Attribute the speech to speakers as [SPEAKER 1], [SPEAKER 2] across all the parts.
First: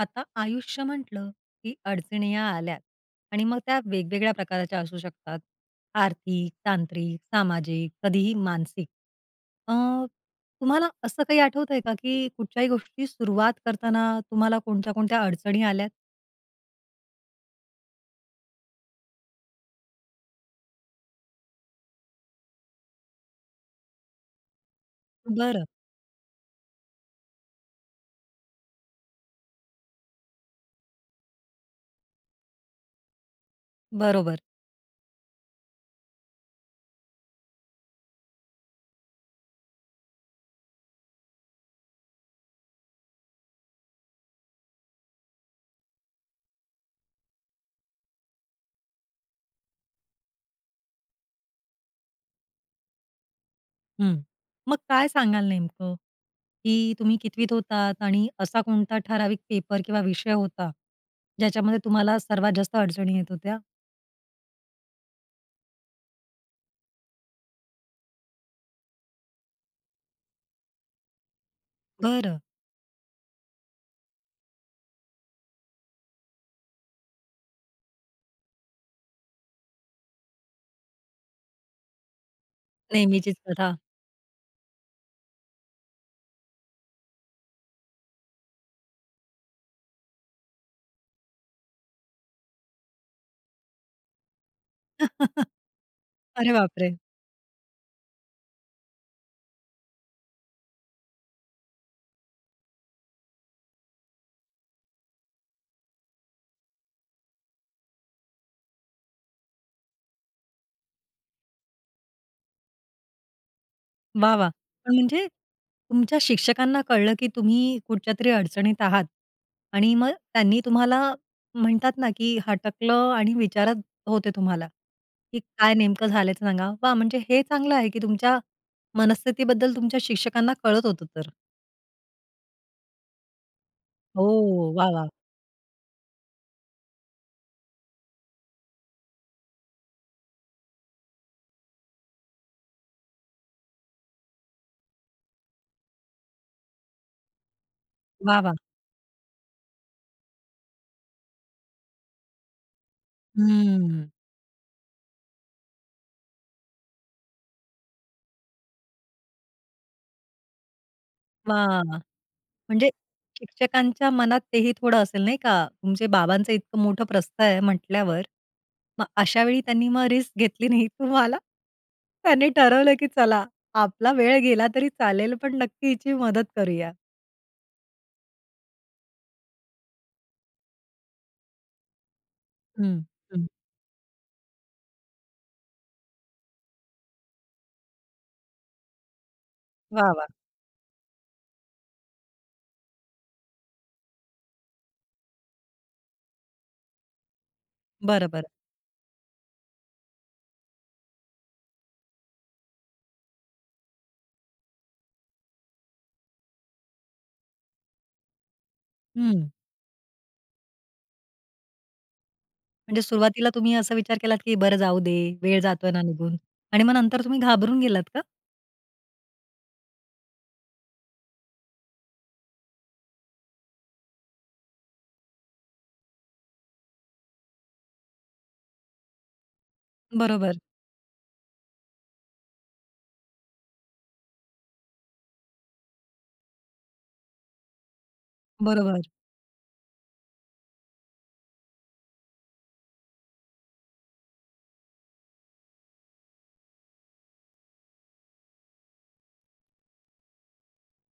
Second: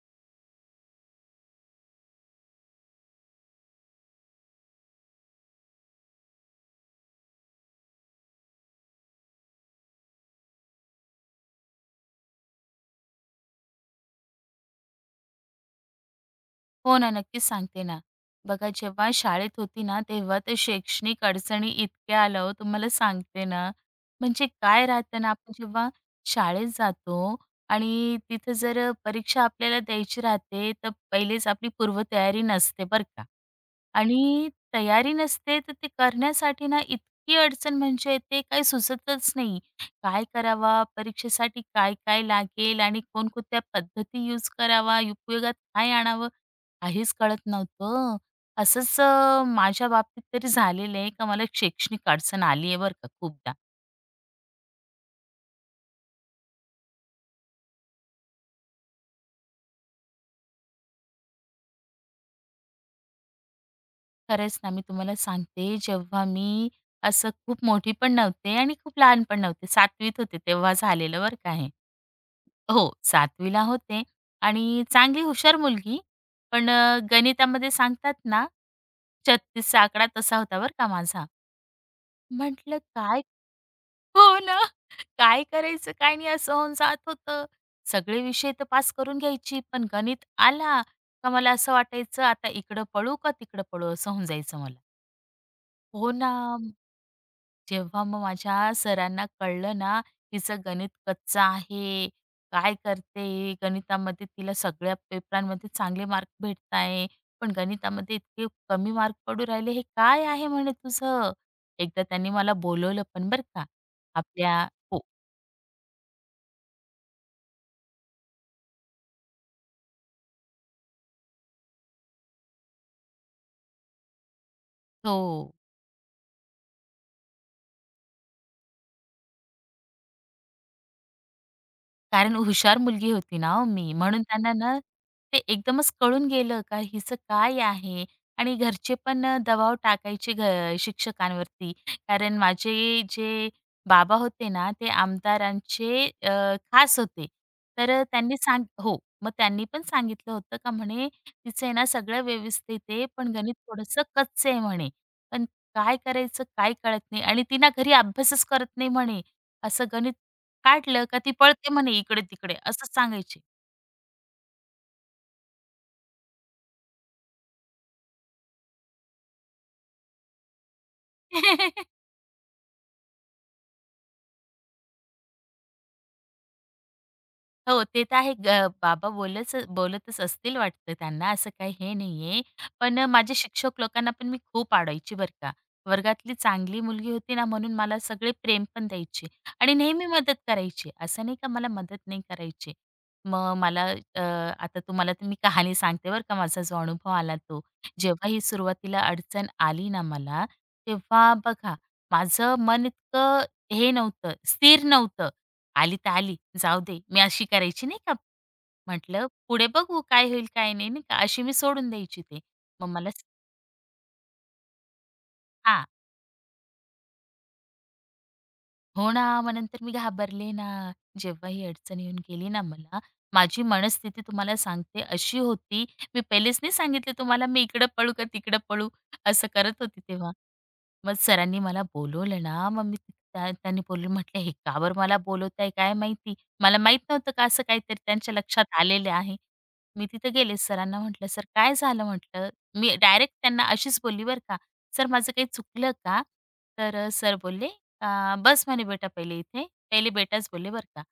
[SPEAKER 1] आता आयुष्य म्हटलं की अडचणी या आल्यात आणि मग त्या वेगवेगळ्या प्रकाराच्या असू शकतात. आर्थिक, तांत्रिक, सामाजिक, कधीही मानसिक. अ, तुम्हाला असं काही आठवतंय का, की कुठच्याही गोष्टी सुरुवात करताना तुम्हाला कोणत्या-कोणत्या अडचणी आल्यात?
[SPEAKER 2] हो ना, नक्कीच सांगते ना. बघा जेव्हा शाळेत होती ना, तेव्हा ते शैक्षणिक अडचणी इतक्या आल्या हो तुम्हाला सांगते ना. म्हणजे काय राहतं ना, आपण
[SPEAKER 1] बरं.
[SPEAKER 2] जेव्हा शाळेत जातो आणि तिथं जर परीक्षा आपल्याला द्यायची राहते, तर पहिलेच आपली पूर्वतयारी नसते बरं का.
[SPEAKER 1] बरोबर.
[SPEAKER 2] आणि तयारी नसते, तर ते करण्यासाठी ना इतकी अडचण म्हणजे ते काही सुचतच नाही. काय करावा, परीक्षेसाठी काय-काय लागेल आणि कोणकोणत्या पद्धती यूज करावा, उपयोगात काय आणावं, काहीच कळत नव्हतं. असंच माझ्या बाबतीत तरी झालेलं आहे का मला एक शैक्षणिक अडचण आली आहे बरं का खूपदा.
[SPEAKER 1] हं. मग काय सांगाल नेमकं, की तुम्ही कितवीत होतात आणि असा कोणता ठराविक पेपर किंवा विषय होता, ज्याच्यामध्ये तुम्हाला सर्वात जास्त अडचणी येत होत्या?
[SPEAKER 2] खरंच ना, मी तुम्हाला सांगते जेव्हा मी असं खूप मोठी पण नव्हते आणि खूप लहान पण नव्हते. सातवीत होते तेव्हा झालेलं बरं का हे.
[SPEAKER 1] बरं.
[SPEAKER 2] हो, सातवीला होते आणि चांगली हुशार मुलगी. पण गणितामध्ये सांगतात ना, 36 आकडा तसा होता बरं का माझा. म्हटलं काय
[SPEAKER 1] नेहमीचीच कथा.
[SPEAKER 2] हो ना. काय करायचं काय नाही असं होऊन जात होतं. सगळे विषय तर पास करून घ्यायची, पण गणित आला का मला असं वाटायचं आता इकडं पळू का तिकडं पळू असं होऊन जायचं मला. हो ना.
[SPEAKER 1] अरे बापरे!
[SPEAKER 2] जेव्हा मग माझ्या सरांना कळलं ना, हिचं गणित कच्चं आहे, काय करते गणितामध्ये तिला सगळ्या पेपरांमध्ये चांगले मार्क भेटताय, पण गणितामध्ये इतके कमी मार्क पडू राहिले हे काय आहे म्हणे तुझं? एकदा त्यांनी मला बोलवलं पण बरं का.
[SPEAKER 1] वाह, वाह!
[SPEAKER 2] आपल्या
[SPEAKER 1] पण
[SPEAKER 2] हो.
[SPEAKER 1] म्हणजे तुमच्या शिक्षकांना कळलं, की तुम्ही कुठच्यातरी अडचणीत आहात आणि मग त्यांनी तुम्हाला म्हणतात ना, की हटकलं आणि विचारत होते तुम्हाला, की
[SPEAKER 2] हो.
[SPEAKER 1] काय नेमकं झालं ते सांगा. वाह! म्हणजे हे चांगलं आहे, की तुमच्या मनस्थितीबद्दल तुमच्या शिक्षकांना कळत होतं तर.
[SPEAKER 2] कारण हुशार मुलगी होती ना हो मी. म्हणून
[SPEAKER 1] हो.
[SPEAKER 2] त्यांना ना
[SPEAKER 1] वाह, वाह!
[SPEAKER 2] ते एकदमच कळून गेलं का हिचं काय आहे आणि घरचे पण दबाव टाकायचे शिक्षकांवरती. कारण माझे जे बाबा होते ना ते आमदारांचे खास होते. तर त्यांनी
[SPEAKER 1] वाह, वाह!
[SPEAKER 2] सांग हो. मग त्यांनी पण सांगितलं होतं का म्हणे, "तिचं आहे ना सगळं व्यवस्थित आहे, पण गणित थोडंसं
[SPEAKER 1] हम्म.
[SPEAKER 2] कच्चं आहे" म्हणे. "पण काय करायचं काय कळत नाही आणि ती ना घरी अभ्यासच करत नाही" म्हणे. "असं गणित काढलं का ती पळते
[SPEAKER 1] वाह!
[SPEAKER 2] म्हणे इकडे-तिकडे
[SPEAKER 1] म्हणजे
[SPEAKER 2] असंच सांगायची.
[SPEAKER 1] शिक्षकांच्या मनात तेही थोडं असेल नाही का? तुमचे बाबांचं इतकं मोठं प्रस्थ आहे म्हटल्यावर, मग अशा वेळी त्यांनी मग रिस्क घेतली नाही तुम्हाला. त्यांनी ठरवलं की चला आपला वेळ गेला तरी चालेल, पण नक्की हिची मदत करूया.
[SPEAKER 2] हो, ते तर आहे. ग बाबा बोलच बोलतच असतील वाटतं त्यांना, असं काही हे नाहीये.
[SPEAKER 1] हं,
[SPEAKER 2] पण माझे
[SPEAKER 1] हं.
[SPEAKER 2] शिक्षक लोकांना पण मी खूप अडवायची बरं का. वर्गातली चांगली मुलगी होती ना, म्हणून मला सगळे प्रेम पण द्यायचे आणि नेहमी
[SPEAKER 1] वाह! वाह!
[SPEAKER 2] मदत करायची. असं नाही का मला मदत नाही करायची. मग मला अ, आता तुम्हाला तर मी कहाणी सांगते बरं का, माझा जो अनुभव आला तो.
[SPEAKER 1] बरं,
[SPEAKER 2] जेव्हा ही
[SPEAKER 1] बरं.
[SPEAKER 2] सुरुवातीला अडचण आली ना मला, तेव्हा बघा माझं मन इतकं हे नव्हतं, स्थिर नव्हतं. आली तर आली, जाऊ दे. मी अशी करायची नाही का, म्हटलं
[SPEAKER 1] हं.
[SPEAKER 2] पुढे बघू काय होईल काय नाही, नाही का. अशी मी सोडून द्यायची ते. मग
[SPEAKER 1] म्हणजे
[SPEAKER 2] मला
[SPEAKER 1] सुरुवातीला तुम्ही असा विचार केलात की बरं जाऊ दे, वेळ
[SPEAKER 2] हां.
[SPEAKER 1] जातोय ना निघून आणि मग नंतर तुम्ही घाबरून गेलात का?
[SPEAKER 2] हो ना, मग नंतर मी घाबरले ना. जेव्हा ही अडचण येऊन गेली ना मला, माझी मनस्थिती तुम्हाला सांगते अशी होती, मी पहिलेच नाही सांगितलं तुम्हाला मी इकडं पळू का तिकडं पळू, असं करत होती तेव्हा.
[SPEAKER 1] बरोबर,
[SPEAKER 2] मग सरांनी मला बोलवलं ना, मग मी त्यांनी बोलले म्हटलं, "हे का बरं मला बोलवताय काय माहिती?" मला माहीत नव्हतं का असं काहीतरी त्यांच्या लक्षात
[SPEAKER 1] बरोबर.
[SPEAKER 2] आलेलं आहे. मी तिथे गेले सरांना म्हटलं, "सर काय झालं?" म्हटलं. मी डायरेक्ट त्यांना अशीच बोलली बरं का, "सर माझं काही चुकलं का?" तर सर बोलले "बस" म्हणे बेटा पहिले इथे. पहिले बेटाच बोलले बरं का.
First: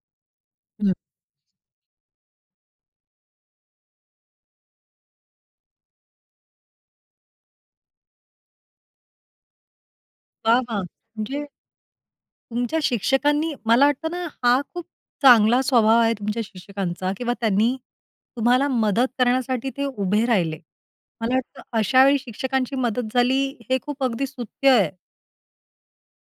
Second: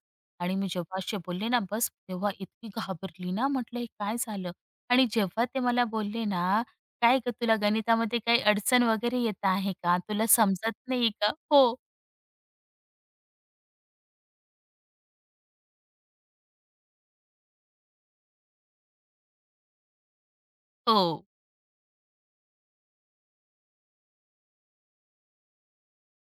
[SPEAKER 2] आणि मी
[SPEAKER 1] हं.
[SPEAKER 2] जेव्हा असे बोलले ना बस, तेव्हा इतकी घाबरली ना, म्हटलं हे काय झालं? आणि जेव्हा ते मला बोलले ना, "काय गं तुला गणितामध्ये काही अडचण वगैरे येत आहे का? तुला
[SPEAKER 1] वाह!
[SPEAKER 2] समजत
[SPEAKER 1] वाह!
[SPEAKER 2] नाही का?"
[SPEAKER 1] म्हणजे
[SPEAKER 2] हो,
[SPEAKER 1] तुमच्या शिक्षकांनी मला वाटतं ना, हा खूप चांगला स्वभाव आहे तुमच्या शिक्षकांचा किंवा त्यांनी तुम्हाला मदत करण्यासाठी ते उभे राहिले.
[SPEAKER 2] हो.
[SPEAKER 1] मला वाटतं अशा वेळी शिक्षकांची मदत झाली हे खूप अगदी स्तुत्य आहे.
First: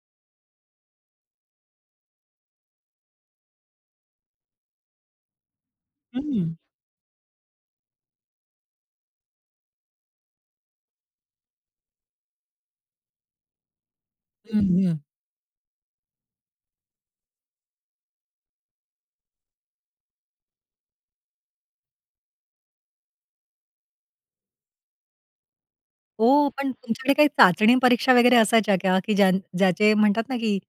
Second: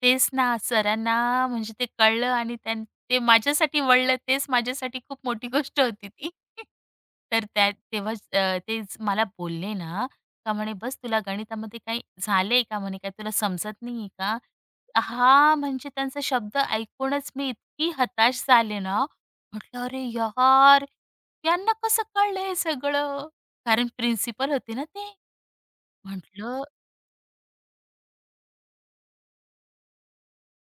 [SPEAKER 2] तेच ना, सरांना म्हणजे ते कळलं आणि ते माझ्यासाठी वळलं तेच माझ्यासाठी खूप मोठी गोष्ट होती ती.
[SPEAKER 1] हं,
[SPEAKER 2] तर त्या तेव्हाच तेच मला बोलले ना, का म्हणे, "बस तुला गणितामध्ये काही झालंय का?" म्हणे, "काय तुला समजत नाहीये का?"
[SPEAKER 1] हं,
[SPEAKER 2] हा म्हणजे त्यांचा शब्द ऐकूनच मी इतकी हताश झाले ना, म्हटलं, "अरे यार! यांना कसं कळलं हे सगळं?" कारण प्रिन्सिपल होते ना ते.
[SPEAKER 1] हो,
[SPEAKER 2] म्हटलं
[SPEAKER 1] पण तुमच्याकडे काही चाचणी परीक्षा वगैरे असायच्या का? की ज्या ज्याचे म्हणतात ना, की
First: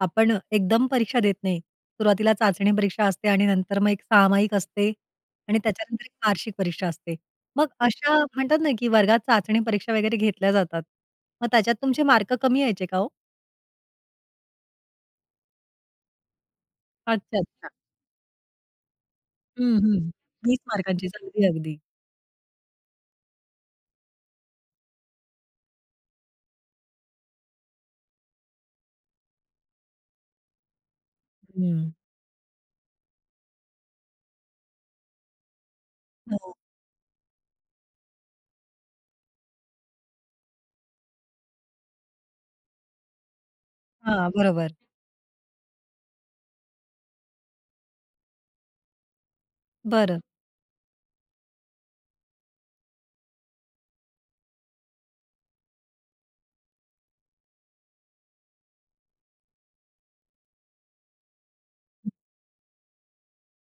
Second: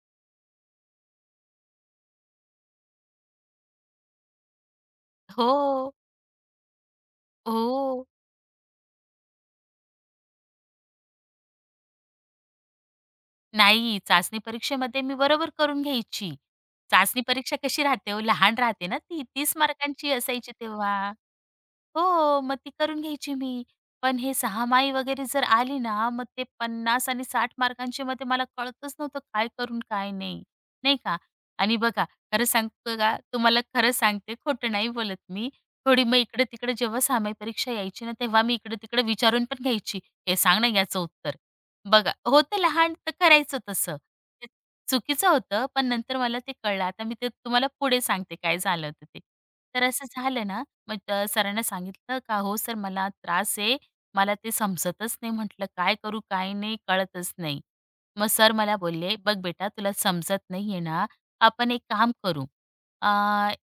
[SPEAKER 1] आपण एकदम परीक्षा देत नाही. सुरुवातीला चाचणी परीक्षा असते आणि नंतर मग एक सामायिक असते आणि
[SPEAKER 2] हो,
[SPEAKER 1] त्याच्यानंतर एक वार्षिक परीक्षा असते. मग
[SPEAKER 2] हो.
[SPEAKER 1] अशा म्हणतात ना, की वर्गात चाचणी परीक्षा वगैरे घेतल्या जातात. मग त्याच्यात तुमचे मार्क कमी यायचे का हो?
[SPEAKER 2] नाही, चाचणी परीक्षेमध्ये मी बरोबर करून घ्यायची. चाचणी
[SPEAKER 1] अच्छा,
[SPEAKER 2] परीक्षा
[SPEAKER 1] अच्छा.
[SPEAKER 2] कशी राहते हो, लहान राहते ना ती, 30
[SPEAKER 1] हं, हं.
[SPEAKER 2] मार्कांची असायची
[SPEAKER 1] 20
[SPEAKER 2] तेव्हा.
[SPEAKER 1] मार्कांचीच. अगदी, अगदी.
[SPEAKER 2] हो, मग ती करून घ्यायची मी. पण हे 6माही वगैरे जर आली ना, मग ते 50 आणि 60 मार्कांचे मध्ये मला कळतच नव्हतं काय करून काय नाही, नाही का? आणि
[SPEAKER 1] हं.
[SPEAKER 2] बघा खरं सांगतो का तुम्हाला खरं सांगते, खोटं नाही बोलत मी. थोडी मग इकड़े
[SPEAKER 1] हो.
[SPEAKER 2] तिकड़े जेव्हा 6माही परीक्षा यायची ना, तेव्हा मी इकडं-तिकडं विचारून पण घ्यायची. "हे सांग ना याचं उत्तर." बघा होतं लहान तर करायचं तसं.
[SPEAKER 1] हां,
[SPEAKER 2] ते
[SPEAKER 1] बरोबर.
[SPEAKER 2] चुकीचं होतं, पण नंतर मला ते कळलं. आता मी ते तुम्हाला पुढे सांगते काय झालं होतं ते. तर असं
[SPEAKER 1] बरं.
[SPEAKER 2] झालं ना मग सरांना सांगितलं का "हो सर मला त्रास आहे, मला ते समजतच नाही म्हटलं काय करू काय नाही कळतच नाही." मग सर मला बोलले, "बघ बेटा तुला समजत नाहीये ना, आपण एक काम करू अ,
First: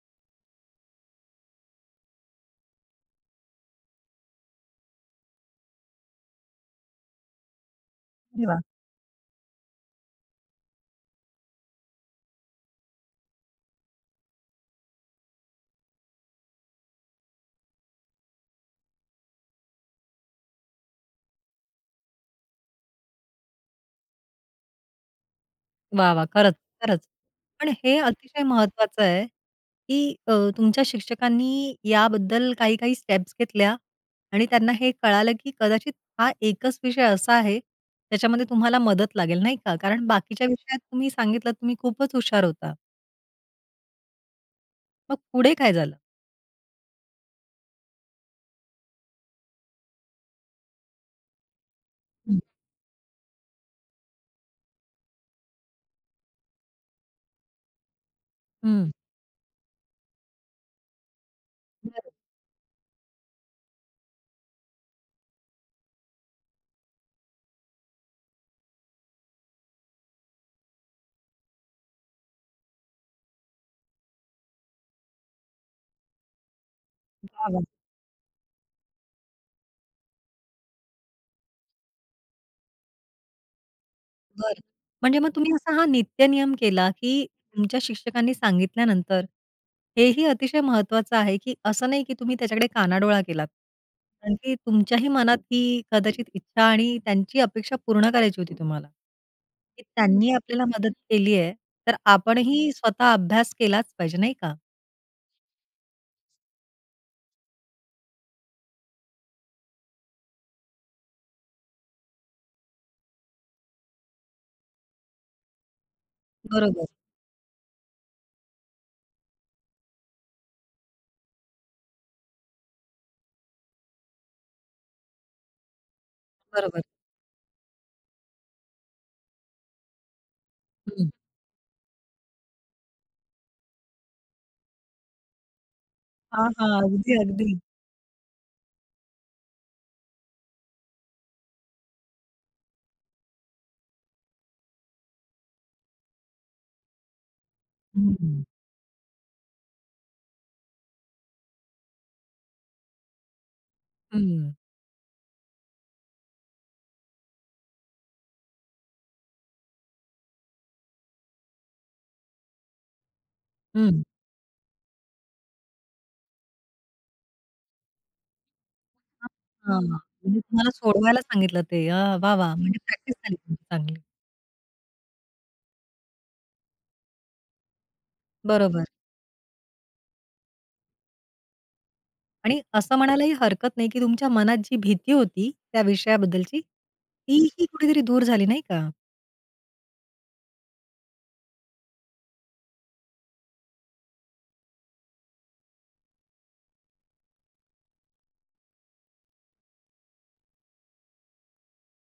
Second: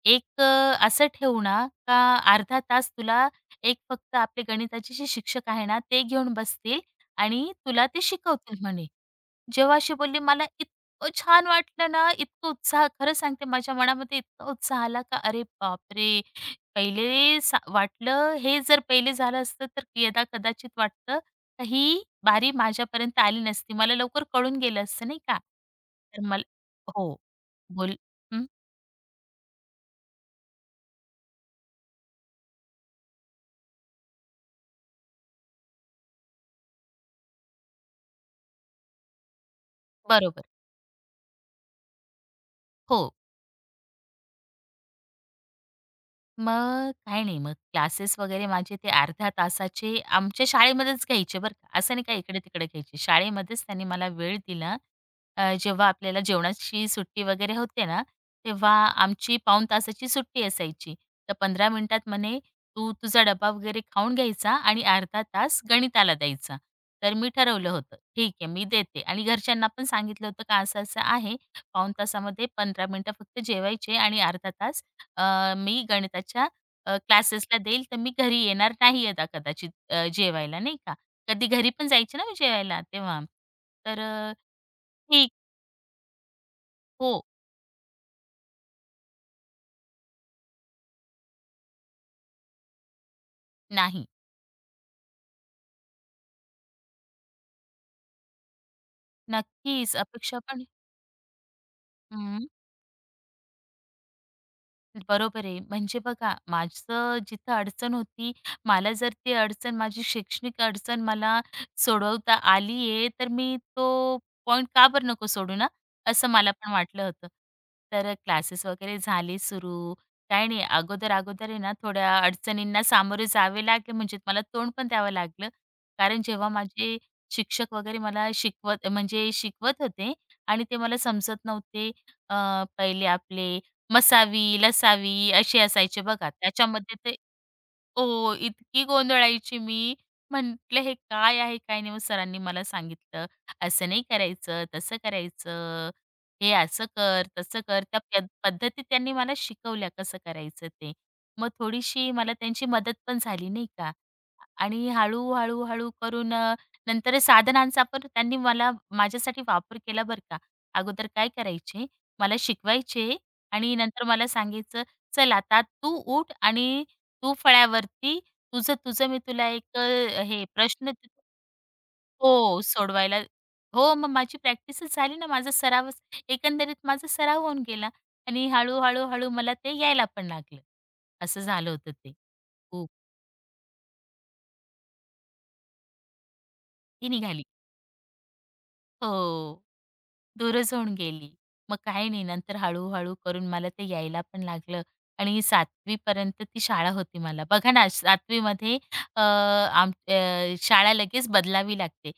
[SPEAKER 2] एक अ, असं ठेवू ना का अर्धा तास तुला एक फक्त आपले गणिताचे जे शिक्षक आहे ना, ते घेऊन बसतील आणि तुला ते
[SPEAKER 1] अरे
[SPEAKER 2] शिकवतील
[SPEAKER 1] वाह!
[SPEAKER 2] म्हणे. जेव्हा अशी बोलली मला इतकं छान वाटलं ना, इतकं उत्साह खरं सांगते माझ्या मनामध्ये इतका उत्साह आला का अरे बापरे! पहिले वाटलं हे जर पहिले झालं असतं तर यदा कदाचित वाटतं तर ही बारी माझ्यापर्यंत आली नसती. मला लवकर कळून गेलं असतं नाही का?
[SPEAKER 1] वाह!
[SPEAKER 2] तर
[SPEAKER 1] वाह!
[SPEAKER 2] मला
[SPEAKER 1] खरंच, खरंच.
[SPEAKER 2] हो.
[SPEAKER 1] पण हे
[SPEAKER 2] बोल
[SPEAKER 1] अतिशय
[SPEAKER 2] हं,
[SPEAKER 1] महत्वाचं आहे, की तुमच्या शिक्षकांनी याबद्दल काही-काही स्टेप्स घेतल्या आणि त्यांना हे कळालं, की कदाचित हा एकच विषय असा आहे, त्याच्यामध्ये तुम्हाला मदत लागेल, नाही का? कारण
[SPEAKER 2] बरोबर.
[SPEAKER 1] बाकीच्या विषयात तुम्ही सांगितलंत तुम्ही खूपच हुशार होता.
[SPEAKER 2] हो.
[SPEAKER 1] मग पुढे काय झालं?
[SPEAKER 2] मग काही नाही, मग क्लासेस वगैरे माझे ते अर्ध्या तासाचे आमच्या शाळेमध्येच घ्यायचे बरं का. असं नाही काही
[SPEAKER 1] हं.
[SPEAKER 2] इकडे-तिकडे घ्यायचे. शाळेमध्येच त्यांनी मला वेळ दिला. जेव्हा आपल्याला जेवणाची सुट्टी वगैरे होते ना, तेव्हा
[SPEAKER 1] हं.
[SPEAKER 2] आमची पाऊण तासाची सुट्टी असायची. तर 15
[SPEAKER 1] बरोबर.
[SPEAKER 2] मिनिटात म्हणे, "तू तुझा डब्बा वगैरे खाऊन घ्यायचा आणि अर्धा तास गणिताला द्यायचा." तर मी ठरवलं होतं, ठीक आहे मी देते आणि घरच्यांना पण सांगितलं होतं का असं-असं आहे. पाऊण तासामध्ये 15 मिनिटं फक्त जेवायचे आणि अर्धा तास मी गणिताच्या क्लासेसला
[SPEAKER 1] वाह!
[SPEAKER 2] देईल, तर मी घरी येणार नाही आता कदाचित जेवायला नाही का. कधी घरी पण जायची ना मी जेवायला तेव्हा. तर
[SPEAKER 1] बरं. म्हणजे मग
[SPEAKER 2] ठीक
[SPEAKER 1] तुम्ही असा हा नित्यनियम केला,
[SPEAKER 2] हो.
[SPEAKER 1] की तुमच्या शिक्षकांनी सांगितल्यानंतर हेही अतिशय महत्त्वाचं आहे, की असं नाही की तुम्ही त्याच्याकडे कानाडोळा केलात.
[SPEAKER 2] नाही.
[SPEAKER 1] कारण की तुमच्याही मनात ही कदाचित इच्छा आणि त्यांची अपेक्षा पूर्ण करायची होती तुम्हाला. की
[SPEAKER 2] नक्कीच
[SPEAKER 1] त्यांनी
[SPEAKER 2] अपेक्षा पण
[SPEAKER 1] आपल्याला मदत केली आहे, तर
[SPEAKER 2] हं.
[SPEAKER 1] आपणही स्वतः अभ्यास केलाच पाहिजे नाही का?
[SPEAKER 2] बरोबर आहे. म्हणजे बघा, माझं जिथं अडचण होती, मला जर ती अडचण, माझी शैक्षणिक अडचण मला सोडवता आली आहे, तर मी तो पॉइंट का बरं नको सोडू ना, असं मला पण
[SPEAKER 1] बरोबर,
[SPEAKER 2] वाटलं होतं. तर क्लासेस वगैरे झाले सुरू. काही नाही, अगोदर-अगोदर आहे ना, थोड्या अडचणींना सामोरे जावे लागले, म्हणजे मला तोंड पण द्यावं लागलं. कारण जेव्हा
[SPEAKER 1] बरोबर.
[SPEAKER 2] माझे शिक्षक वगैरे मला शिकवत म्हणजे शिकवत होते आणि ते मला
[SPEAKER 1] हं.
[SPEAKER 2] समजत नव्हते. अ, पहिले आपले मसावी, लसावी असे असायचे बघा.
[SPEAKER 1] हां, हां.
[SPEAKER 2] त्याच्यामध्ये ते
[SPEAKER 1] अगदी, अगदी.
[SPEAKER 2] हो, इतकी गोंधळायची मी. म्हटलं हे काय आहे, काय नाही. मग सरांनी मला सांगितलं, "असं नाही करायचं, तसं करायचं. हे असं कर, तसं कर." त्या
[SPEAKER 1] हं,
[SPEAKER 2] पद्धती त्यांनी मला शिकवल्या कसं करायचं ते. मग थोडीशी मला त्यांची मदत पण झाली नाही का.
[SPEAKER 1] हं.
[SPEAKER 2] आणि हळू, हळू, हळू करून नंतर साधनांचा पण त्यांनी मला माझ्यासाठी वापर केला बरं का. अगोदर काय करायचे, मला शिकवायचे आणि
[SPEAKER 1] हं.
[SPEAKER 2] नंतर मला सांगायचं, "चल आता तू उठ आणि तू फळ्यावरती तुझं तुझं मी तुला एक
[SPEAKER 1] हां, म्हणजे
[SPEAKER 2] हे
[SPEAKER 1] तुम्हाला
[SPEAKER 2] प्रश्न ते-
[SPEAKER 1] सोडवायला सांगितलं ते. हां, वाह, वाह!
[SPEAKER 2] हो,
[SPEAKER 1] म्हणजे प्रॅक्टिस
[SPEAKER 2] सोडवायला
[SPEAKER 1] झाली तुमची
[SPEAKER 2] हो,
[SPEAKER 1] चांगली.
[SPEAKER 2] मग माझी प्रॅक्टिसच झाली ना, माझा सरावच एकंदरीत माझा सराव होऊन गेला आणि
[SPEAKER 1] बरोबर
[SPEAKER 2] हळू-हळू, हळू मला ते यायला पण लागलं. असं झालं होतं ते.
[SPEAKER 1] आणि
[SPEAKER 2] खूप
[SPEAKER 1] असं म्हणायलाही हरकत नाही, की तुमच्या मनात जी भीती होती त्या विषयाबद्दलची,
[SPEAKER 2] ती निघाली.
[SPEAKER 1] तीही कुठेतरी दूर झाली नाही का?
[SPEAKER 2] हो. दूरच होऊन गेली. मग काही नाही नंतर हळू-हळू करून मला ते यायला पण लागलं आणि 7वी पर्यंत ती शाळा होती मला. बघा ना 7वी शाळा लगेच बदलावी लागते.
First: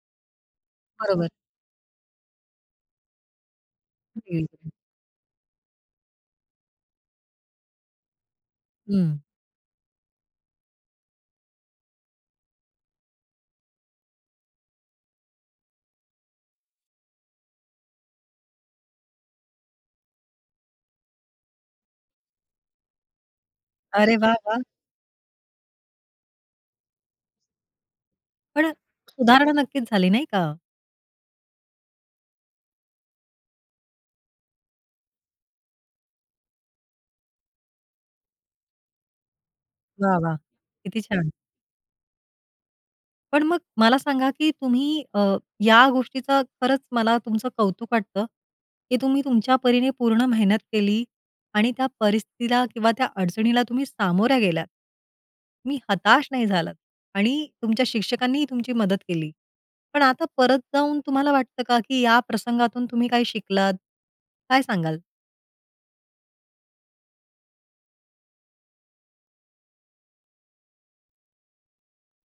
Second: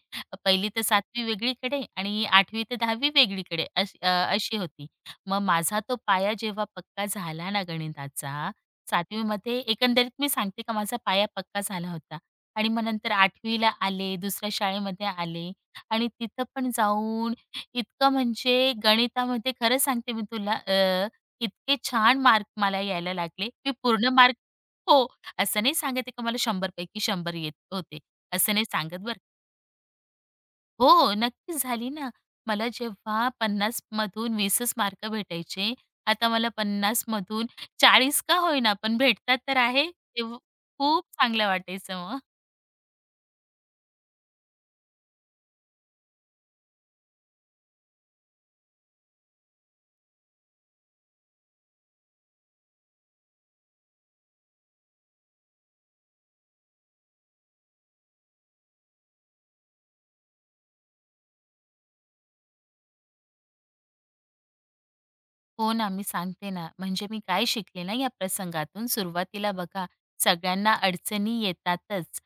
[SPEAKER 2] 1ली तर 7वी
[SPEAKER 1] बरोबर.
[SPEAKER 2] वेगळीकडे आणि आठवी ते 10वी वेगळीकडे अशी अशी होती. मग माझा तो पाया जेव्हा पक्का झाला ना गणिताचा
[SPEAKER 1] हं.
[SPEAKER 2] 7वी एकंदरीत मी सांगते का माझा पाया पक्का झाला होता आणि मग नंतर 8वी आले, दुसऱ्या शाळेमध्ये आले आणि तिथं पण जाऊन इतकं म्हणजे गणितामध्ये खरं सांगते मी तुला इतके छान मार्क मला यायला लागले. मी पूर्ण
[SPEAKER 1] अरे वाह,
[SPEAKER 2] मार्क
[SPEAKER 1] वाह!
[SPEAKER 2] हो, असं नाही सांगत आहे का मला 100 पैकी 100 येत होते. असं नाही
[SPEAKER 1] पण
[SPEAKER 2] सांगत बरं
[SPEAKER 1] सुधारणा नक्कीच झाली नाही का?
[SPEAKER 2] हो, नक्कीच झाली ना. मला जेव्हा 50 मधून 20च मार्क भेटायचे, आता मला 50 मधून 40 का होईना, पण भेटतात तर आहे.
[SPEAKER 1] वाह, वाह!
[SPEAKER 2] तेव्हा
[SPEAKER 1] किती
[SPEAKER 2] खूप
[SPEAKER 1] छान.
[SPEAKER 2] चांगलं वाटायचं
[SPEAKER 1] पण मग मला सांगा, की तुम्ही या गोष्टीचं खरंच मला तुमचं कौतुक वाटतं, की तुम्ही तुमच्या परीने पूर्ण मेहनत केली आणि त्या परिस्थितीला किंवा त्या अडचणीला तुम्ही सामोऱ्या गेलात. तुम्ही हताश नाही झालात आणि तुमच्या शिक्षकांनीही तुमची मदत केली. पण आता परत जाऊन तुम्हाला वाटतं का, की या प्रसंगातून तुम्ही काही शिकलात? काय सांगाल?
[SPEAKER 2] हो ना, मी सांगते ना. म्हणजे मी काय शिकले ना या प्रसंगातून, सुरुवातीला बघा सगळ्यांना अडचणी येतातच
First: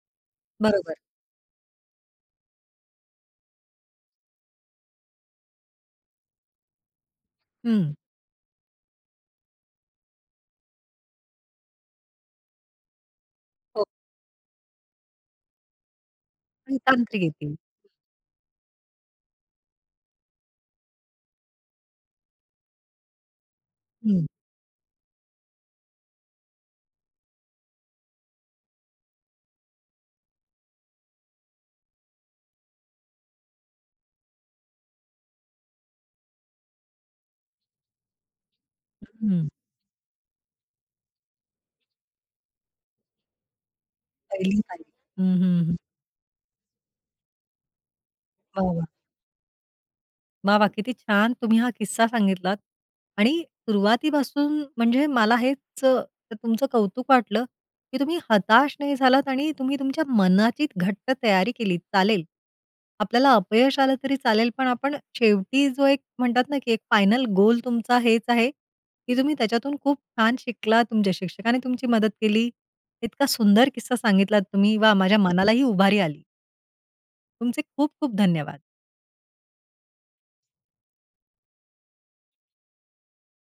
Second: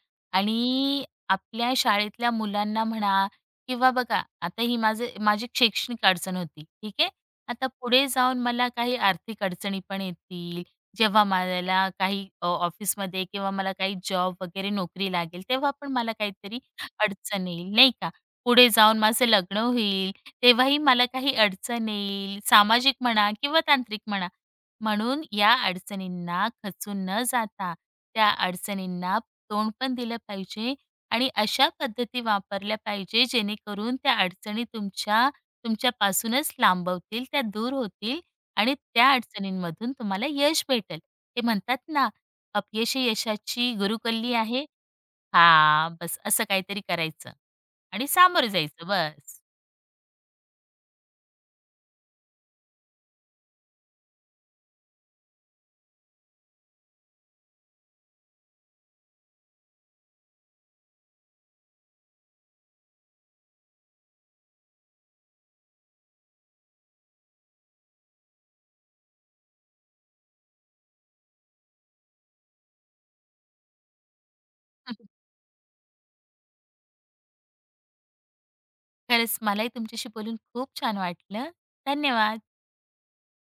[SPEAKER 1] बरोबर.
[SPEAKER 2] आणि आपल्या शाळेतल्या मुलांना म्हणा किंवा बघा आता ही माझी शैक्षणिक अडचण होती, ठीक आहे. आता
[SPEAKER 1] हं.
[SPEAKER 2] पुढे जाऊन मला काही आर्थिक अडचणी पण येतील, जेव्हा मला काही ऑफिसमध्ये किंवा मला
[SPEAKER 1] हो.
[SPEAKER 2] काही जॉब वगैरे नोकरी लागेल, तेव्हा पण मला काहीतरी
[SPEAKER 1] आणि तांत्रिक
[SPEAKER 2] अडचण
[SPEAKER 1] येतील.
[SPEAKER 2] येईल, नाही का. पुढे जाऊन माझं लग्न होईल. तेव्हाही मला काही अडचण येईल, सामाजिक म्हणा किंवा तांत्रिक
[SPEAKER 1] हं,
[SPEAKER 2] म्हणा. म्हणून या अडचणींना खचून न जाता, त्या अडचणींना तोंड पण दिलं पाहिजे आणि अशा पद्धती वापरल्या पाहिजे, जेणेकरून त्या अडचणी तुमच्या तुमच्यापासूनच लांबवतील, त्या दूर होतील आणि त्या
[SPEAKER 1] हं.
[SPEAKER 2] अडचणींमधून तुम्हाला यश भेटेल. ते म्हणतात ना, अपयशी यशाची गुरुकिल्ली
[SPEAKER 1] पहिली
[SPEAKER 2] आहे.
[SPEAKER 1] पायरी. हं, हं, हं.
[SPEAKER 2] हां, बस असं काहीतरी करायचं आणि सामोरं
[SPEAKER 1] वाह, वाह!
[SPEAKER 2] जायचं, बस.
[SPEAKER 1] वाह, वाह! किती छान तुम्ही हा किस्सा सांगितलात आणि सुरुवातीपासून म्हणजे मला हेच तुमचं कौतुक वाटलं, की तुम्ही हताश नाही झालात आणि तुम्ही तुमच्या मनाची घट्ट तयारी केली. चालेल, आपल्याला अपयश आलं तरी चालेल, पण आपण शेवटी जो एक म्हणतात ना, की एक फायनल गोल तुमचा हेच आहे, की तुम्ही त्याच्यातून खूप छान शिकलात. तुमच्या शिक्षकाने तुमची मदत केली. इतका सुंदर किस्सा सांगितलात तुम्ही. वाह! माझ्या मनालाही उभारी आली. तुमचे खूप खूप धन्यवाद.
[SPEAKER 2] खरंच मलाही तुमच्याशी बोलून खूप छान वाटलं. धन्यवाद.